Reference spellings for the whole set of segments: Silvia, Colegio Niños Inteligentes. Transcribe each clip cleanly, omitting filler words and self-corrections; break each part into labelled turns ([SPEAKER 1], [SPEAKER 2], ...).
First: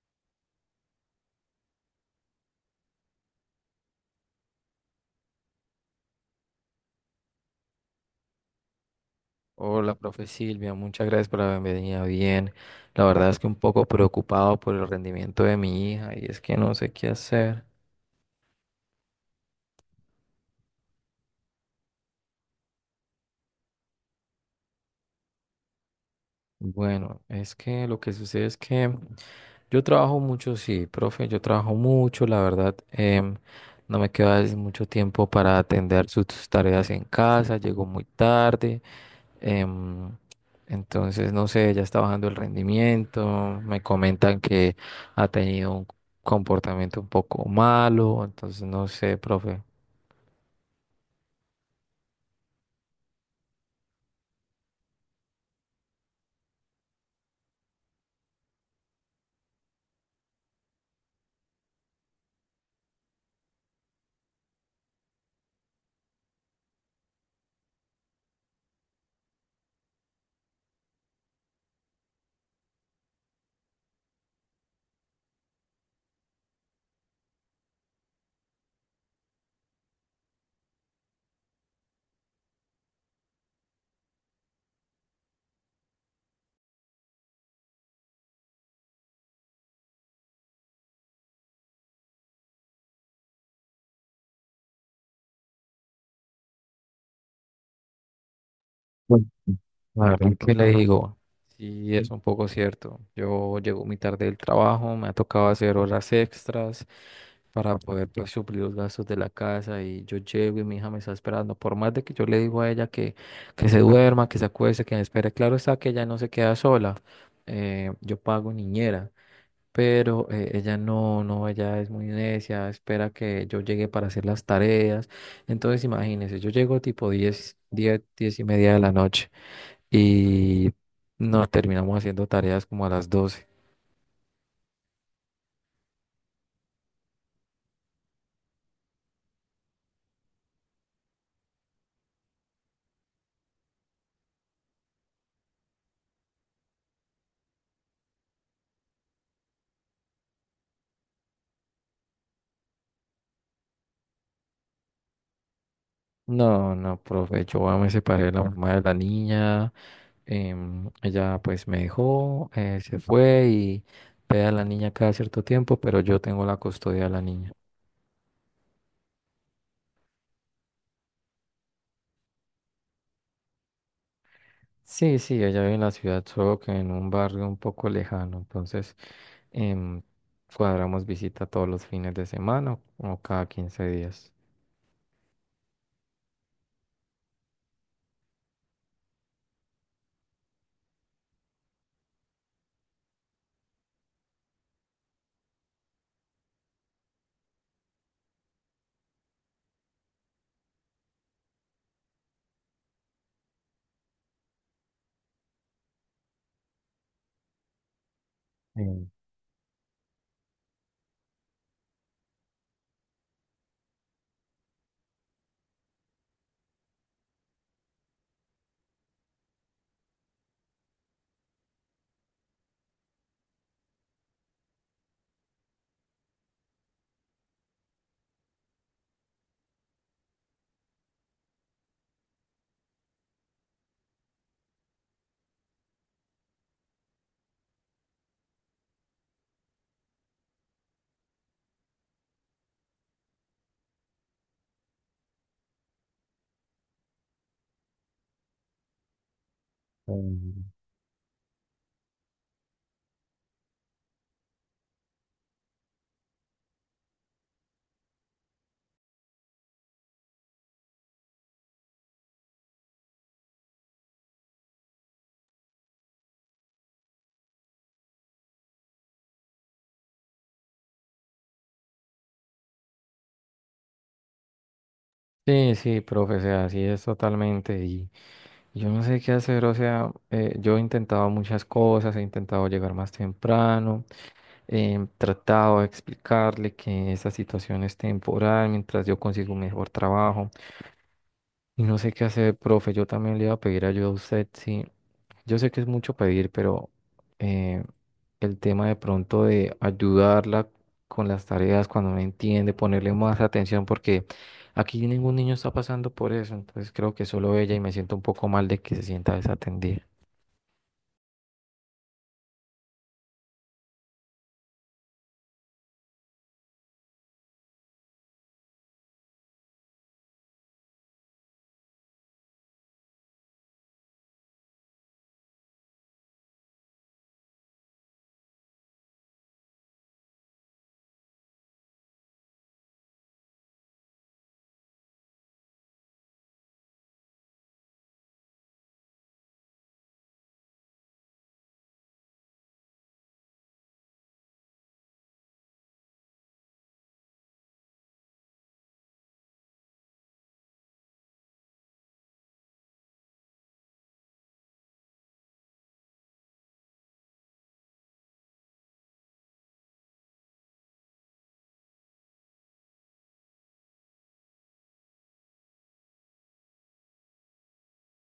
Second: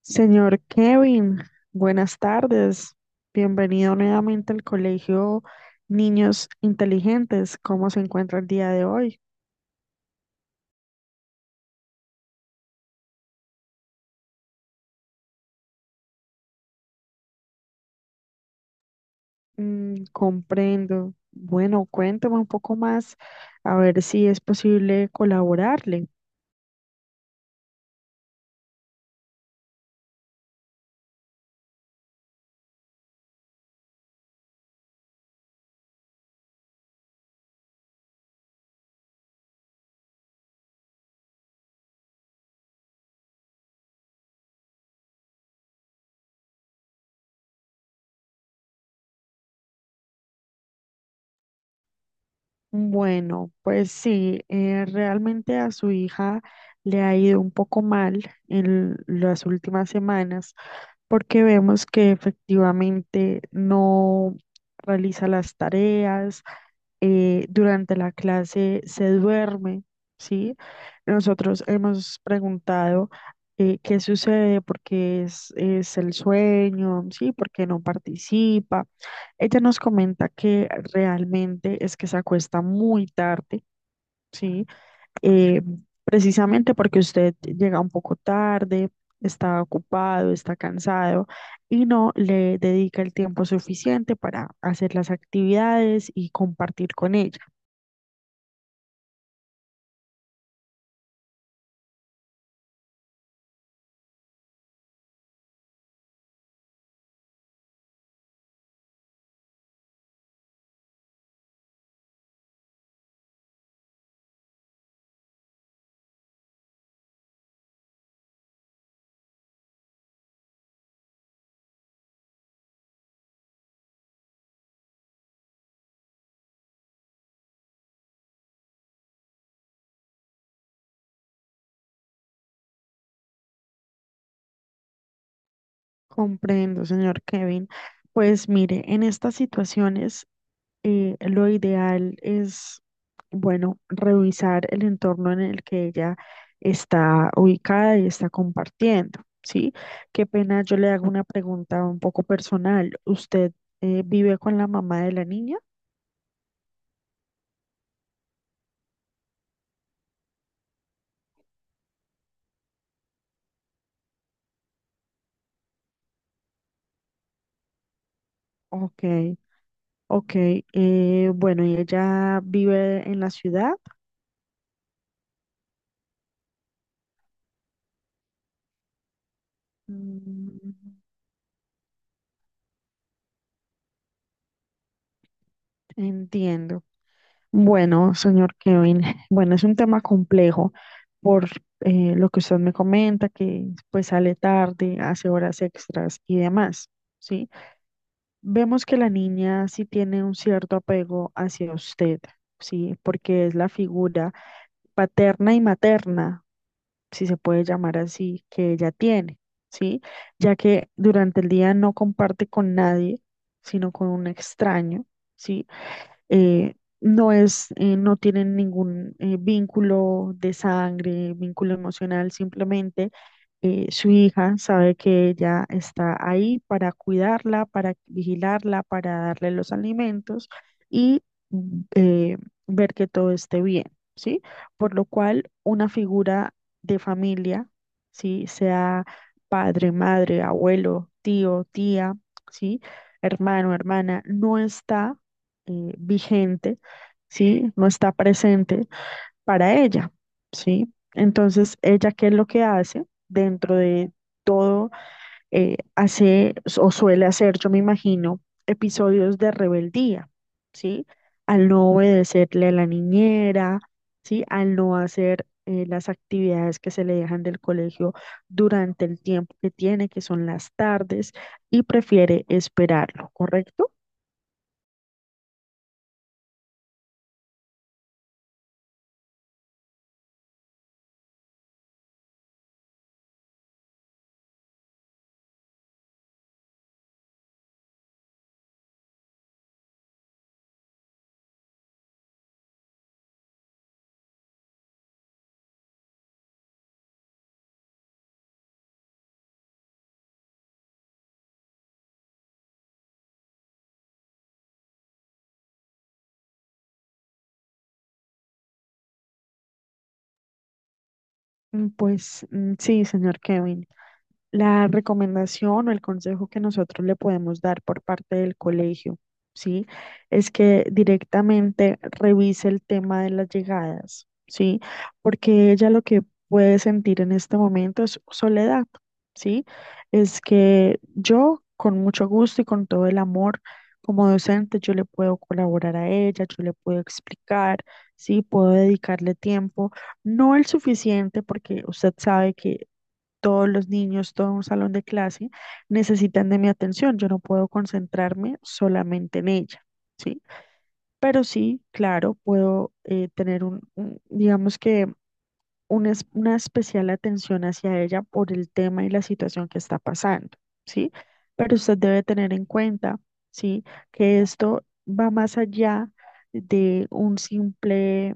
[SPEAKER 1] Señor Kevin, buenas tardes. Bienvenido nuevamente al Colegio Niños Inteligentes. ¿Cómo se encuentra el día de hoy?
[SPEAKER 2] Hola, profe Silvia, muchas gracias por la bienvenida. Bien, la verdad es que un poco preocupado por el rendimiento de mi hija y es que no sé qué hacer.
[SPEAKER 1] Mm, comprendo. Bueno, cuénteme un poco más a ver si es posible colaborarle.
[SPEAKER 2] Bueno, es que lo que sucede es que yo trabajo mucho, sí, profe, yo trabajo mucho, la verdad, no me queda es mucho tiempo para atender sus tareas en casa, llego muy tarde. Em, entonces, no sé, ya está bajando el rendimiento, me comentan que ha tenido un comportamiento un poco malo, entonces no sé, profe.
[SPEAKER 1] Bueno, pues sí, realmente a su hija le ha ido un poco mal en las últimas semanas porque vemos que efectivamente no realiza las tareas, durante la clase se duerme, ¿sí? Nosotros hemos preguntado, qué sucede, es el sueño, ¿sí? ¿Por qué no participa? Ella nos comenta que realmente es que se acuesta muy tarde, ¿sí? Eh, precisamente porque usted llega un poco tarde, está ocupado, está cansado y no le dedica el tiempo suficiente para hacer las actividades y compartir con ella.
[SPEAKER 2] La verdad que le digo, sí es un poco cierto. Yo llego muy tarde del trabajo, me ha tocado hacer horas extras para poder pues, suplir los gastos de la casa y yo llego y mi hija me está esperando. Por más de que yo le digo a ella que se duerma, que se acueste, que me espere, claro está que ella no se queda sola. Yo pago niñera, pero ella no, no, ella es muy necia, espera que yo llegue para hacer las tareas. Entonces imagínense, yo llego tipo 10, 10, 10 y media de la noche y no terminamos haciendo tareas como a las 12.
[SPEAKER 1] Comprendo, señor Kevin. Pues mire, en estas situaciones, eh, lo ideal es, bueno, revisar el entorno en el que ella está ubicada y está compartiendo, ¿sí? Qué pena, yo le hago una pregunta un poco personal. ¿Usted, vive con la mamá de la niña?
[SPEAKER 2] No, no, profe, yo me separé de la mamá de la niña, ella pues me dejó, se fue y pega a la niña cada cierto tiempo, pero yo tengo la custodia de la niña.
[SPEAKER 1] Ok, ok. Eh, bueno, ¿y ella vive en la ciudad?
[SPEAKER 2] Sí, sí, ella vive en la ciudad, solo que en un barrio un poco lejano, entonces em,
[SPEAKER 1] Mm.
[SPEAKER 2] cuadramos visita todos los fines de semana o cada 15 días.
[SPEAKER 1] Entiendo. Bueno, señor Kevin, bueno, es un tema complejo por, lo que usted me comenta, que pues sale tarde, hace horas extras y demás, ¿sí? Vemos que la niña sí tiene un cierto apego hacia usted, ¿sí? Porque es la figura paterna y materna, si se puede llamar así, que ella tiene, ¿sí? Ya que durante el día no comparte con nadie, sino con un extraño, ¿sí? eh, no no tienen ningún vínculo de sangre, vínculo emocional, simplemente, su hija sabe que ella está ahí para cuidarla, para vigilarla, para darle los alimentos y, mm, eh, ver que todo esté bien, ¿sí? Por lo cual, una figura de familia, ¿sí? Sea padre, madre, abuelo, tío, tía, ¿sí? Hermano, hermana, no está vigente, ¿sí? No está presente para ella,
[SPEAKER 2] Entiendo.
[SPEAKER 1] ¿sí? Entonces, ella, ¿qué es lo que hace dentro de todo? Eh, hace o suele hacer, yo me imagino, episodios de rebeldía, ¿sí? Al no obedecerle a la niñera, ¿sí? Al no hacer las actividades que se le dejan del colegio durante el tiempo que tiene, que son las tardes, y prefiere esperarlo, ¿correcto?
[SPEAKER 2] Sí, sí, profe, o sea, así es totalmente. Y yo no sé qué hacer, o sea, yo he intentado muchas cosas, he intentado llegar más temprano, he tratado de explicarle que esa situación es temporal mientras yo consigo un mejor trabajo. Y no sé qué hacer, profe. Yo también le iba a pedir ayuda a usted. Sí, yo sé que es mucho pedir, pero eh, el tema de pronto de ayudarla con las tareas cuando no entiende, ponerle más atención, porque aquí ningún niño está pasando por eso. Entonces creo que solo ella y me siento un poco mal de que se sienta desatendida.
[SPEAKER 1] Mm, pues mm, sí, señor Kevin, la recomendación o el consejo que nosotros le podemos dar por parte del colegio, ¿sí? Es que directamente revise el tema de las llegadas, ¿sí? Porque ella lo que puede sentir en este momento es soledad, ¿sí? Es que yo, con mucho gusto y con todo el amor, como docente, yo le puedo colaborar a ella, yo le puedo explicar, ¿sí? Puedo dedicarle tiempo. No el suficiente, porque usted sabe que todos los niños, todo un salón de clase necesitan de mi atención. Yo no puedo concentrarme solamente en ella, ¿sí? Pero sí, claro, puedo, tener digamos que una especial atención hacia ella por el tema y la situación que está pasando, ¿sí? Pero usted debe tener en cuenta, ¿sí? Que esto va más allá de un simple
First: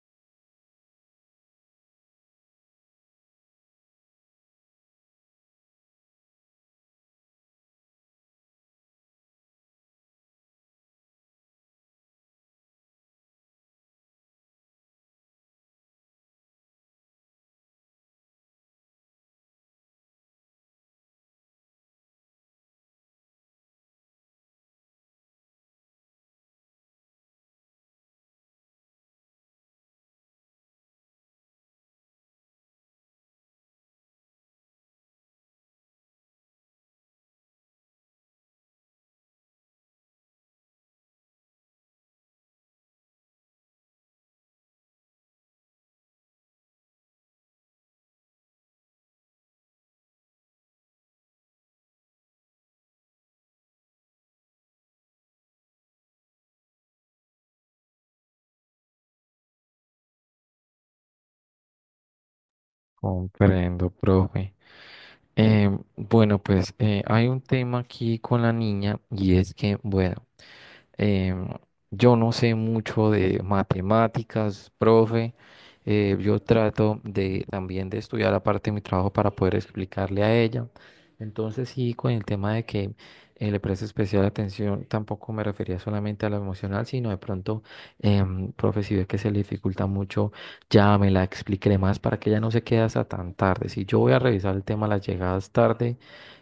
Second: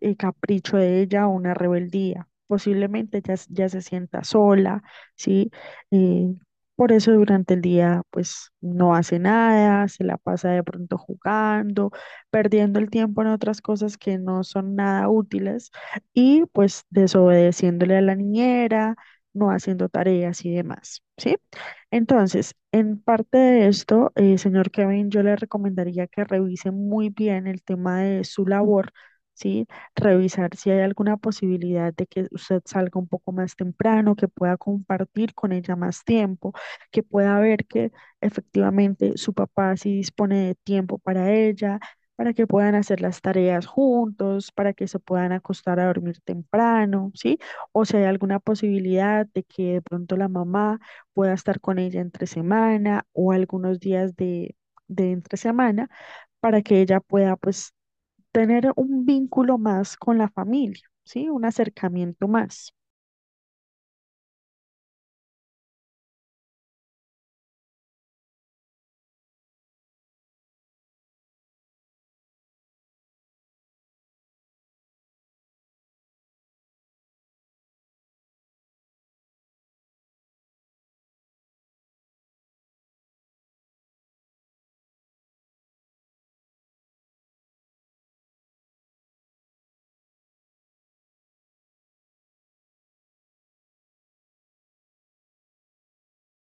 [SPEAKER 1] capricho de ella o una rebeldía. Posiblemente ya se sienta sola, ¿sí? Eh, por eso durante el día, pues, no hace nada, se la pasa de pronto jugando, perdiendo el tiempo en otras cosas que no son nada útiles y pues desobedeciéndole a la niñera, no haciendo tareas y demás, ¿sí? Entonces, en parte de esto, señor Kevin, yo le recomendaría que revise muy bien el tema de su labor, ¿sí? Revisar si hay alguna posibilidad de que usted salga un poco más temprano, que pueda compartir con ella más tiempo, que pueda ver que efectivamente su papá sí dispone de tiempo para ella, para que puedan hacer las tareas juntos, para que se puedan acostar a dormir temprano, ¿sí? O si hay alguna posibilidad de que de pronto la mamá pueda estar con ella entre semana o algunos días de entre semana, para que ella pueda pues tener un vínculo más con la familia, ¿sí? Un acercamiento más.
[SPEAKER 2] Comprendo, profe. Eh, bueno, pues hay un tema aquí con la niña y es que, bueno. Eh, yo no sé mucho de matemáticas, profe. Yo trato de también de estudiar aparte de mi trabajo para poder explicarle a ella. Entonces, sí, con el tema de que le preste especial atención, tampoco me refería solamente a lo emocional, sino de pronto, profe, si ve que se le dificulta mucho, ya me la expliqué más para que ella no se quede hasta tan tarde. Si yo voy a revisar el tema de las llegadas tarde,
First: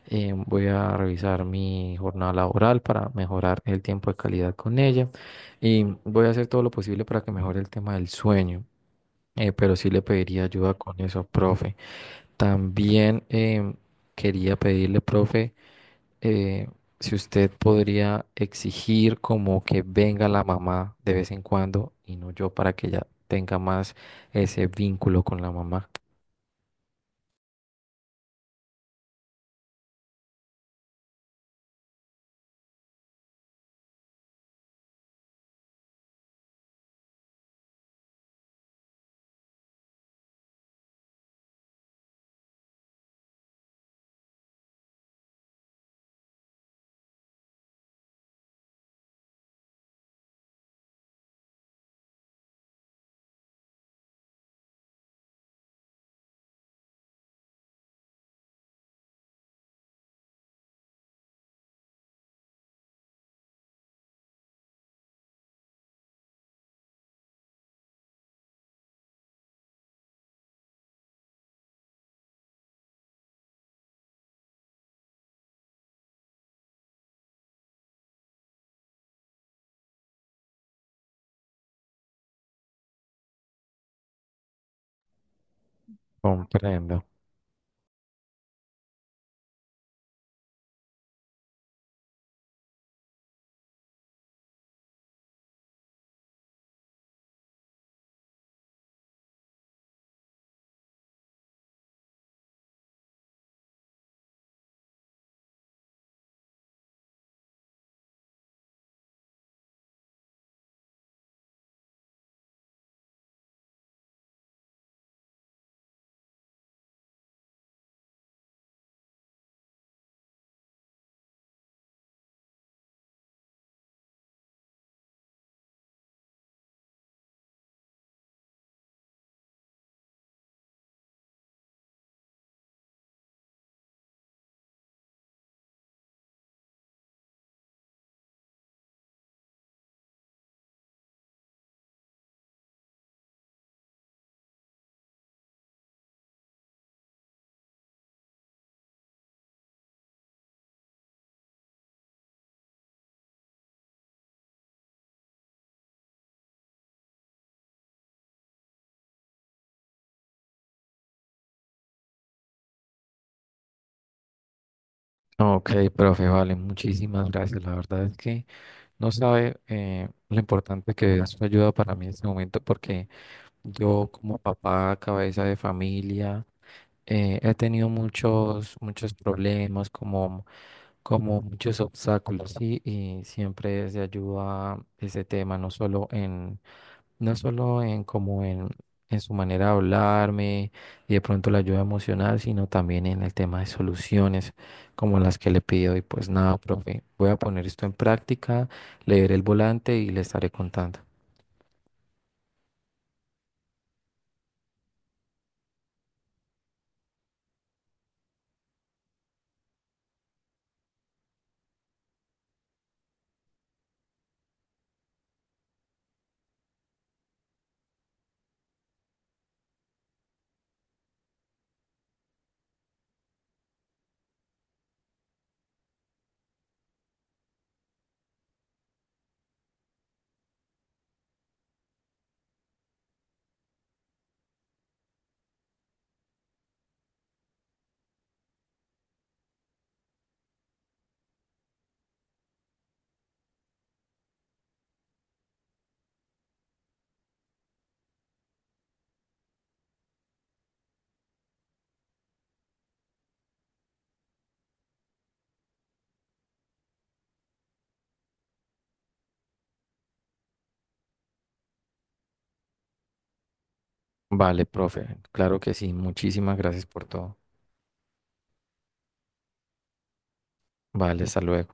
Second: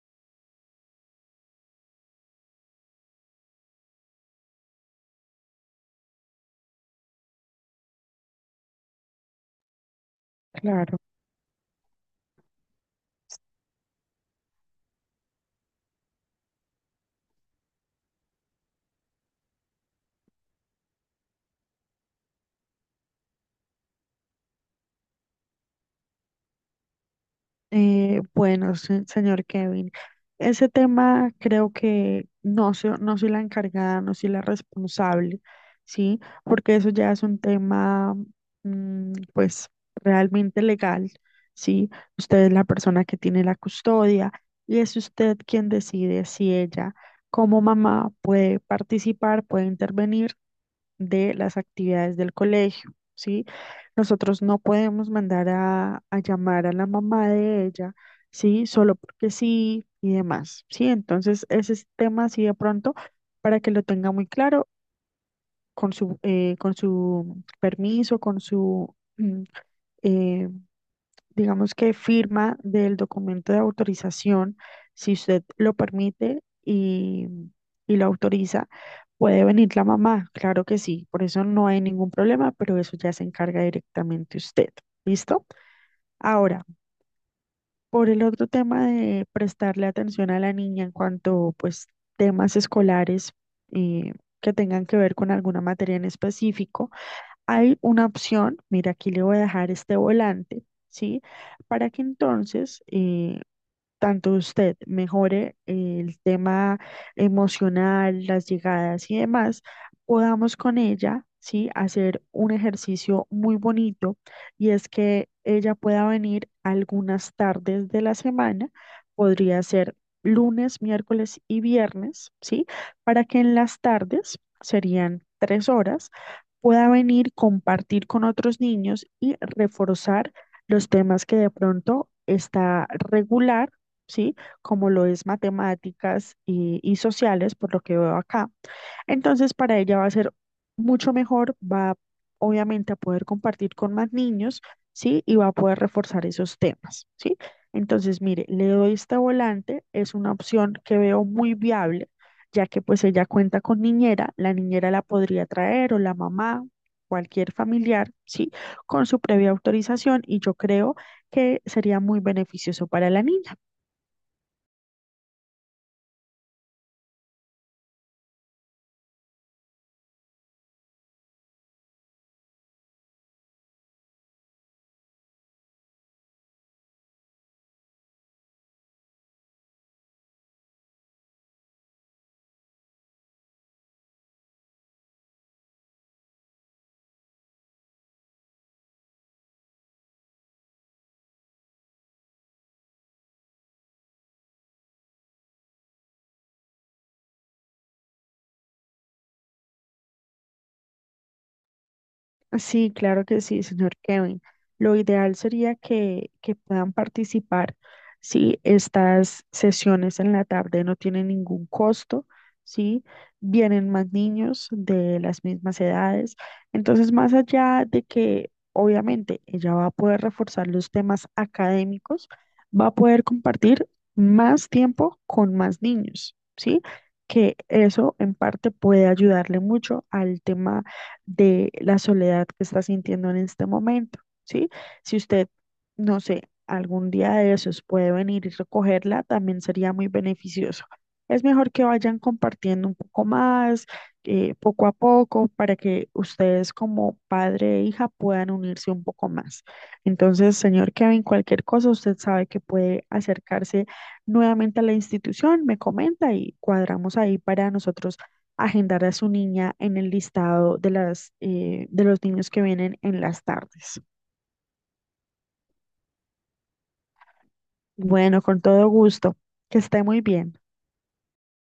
[SPEAKER 2] voy a revisar mi jornada laboral para mejorar el tiempo de calidad con ella y voy a hacer todo lo posible para que mejore el tema del sueño, pero sí le pediría ayuda
[SPEAKER 1] Claro.
[SPEAKER 2] con eso, profe. También quería pedirle, profe, eh, si usted podría exigir como que venga la mamá de vez en cuando y no yo para que ella tenga más ese vínculo con la mamá.
[SPEAKER 1] Señor Kevin, ese tema creo que no soy la encargada, no soy la responsable, ¿sí? Porque eso ya es un tema, pues, realmente legal, ¿sí? Usted es la persona que tiene la custodia y es usted quien decide si ella, como mamá, puede participar, puede intervenir de las actividades del colegio, ¿sí? Nosotros no podemos mandar a llamar a la mamá de ella, ¿sí? Solo porque sí y demás, ¿sí? Entonces, ese es tema así de pronto, para que lo tenga muy claro, con con su permiso, eh, digamos que firma del documento de autorización, si usted lo permite y lo autoriza, puede venir la mamá, claro que sí, por eso no hay ningún problema, pero eso ya se encarga directamente usted, ¿listo? Ahora,
[SPEAKER 2] Comprendo.
[SPEAKER 1] por el otro tema de prestarle atención a la niña en cuanto, pues, temas escolares, eh, que tengan que ver con alguna materia en específico. Hay una opción, mira, aquí le voy a dejar este volante, ¿sí? Para que entonces, tanto usted mejore el tema emocional, las llegadas y demás, podamos con ella, ¿sí? Hacer un ejercicio muy bonito y es que ella pueda venir algunas tardes de la semana, podría ser lunes, miércoles y viernes, ¿sí? Para que en las tardes, serían 3 horas, pueda venir, compartir con otros niños y reforzar los temas que de pronto está regular, ¿sí? Como lo es matemáticas y sociales, por lo que veo acá. Entonces, para ella va a ser mucho mejor, va obviamente a poder compartir con más niños, ¿sí? Y va a poder reforzar esos temas, ¿sí? Entonces, mire, le doy este volante, es una opción que veo muy viable, ya que pues ella cuenta con niñera la podría traer o la mamá, cualquier familiar, ¿sí? Con su previa autorización y yo creo que sería muy beneficioso para la niña.
[SPEAKER 2] Ok, profe, vale, muchísimas gracias. La verdad es que... No sabe lo importante que es su ayuda para mí en este momento porque yo como papá, cabeza de familia, he tenido muchos problemas como muchos obstáculos, ¿sí? Y siempre es de ayuda ese tema, no solo en como en su manera de hablarme y de pronto la ayuda emocional, sino también en el tema de soluciones como las que le pido. Y pues nada, profe, voy a poner esto en práctica, leer el volante y le estaré contando.
[SPEAKER 1] Sí, claro que sí, señor Kevin. Lo ideal sería que puedan participar si estas sesiones en la tarde no tienen ningún costo, ¿sí? Vienen más niños de las mismas edades. Entonces, más allá de que obviamente ella va a poder reforzar los temas académicos, va a poder compartir más tiempo con más niños, ¿sí? Que eso en parte puede ayudarle mucho al tema de la soledad que está sintiendo en este momento, ¿sí? Si usted, no sé, algún día de esos puede venir y recogerla, también sería muy beneficioso. Es mejor que vayan compartiendo un poco más, poco a poco, para que ustedes como padre e hija puedan unirse un poco más. Entonces, señor Kevin, cualquier cosa, usted sabe que puede acercarse nuevamente a la institución, me comenta y cuadramos ahí para nosotros agendar a su niña en el listado de de los niños que vienen en las tardes.
[SPEAKER 2] Vale, profe, claro que sí, muchísimas gracias por todo.
[SPEAKER 1] Bueno, con todo gusto. Que esté muy bien.
[SPEAKER 2] Vale, hasta luego.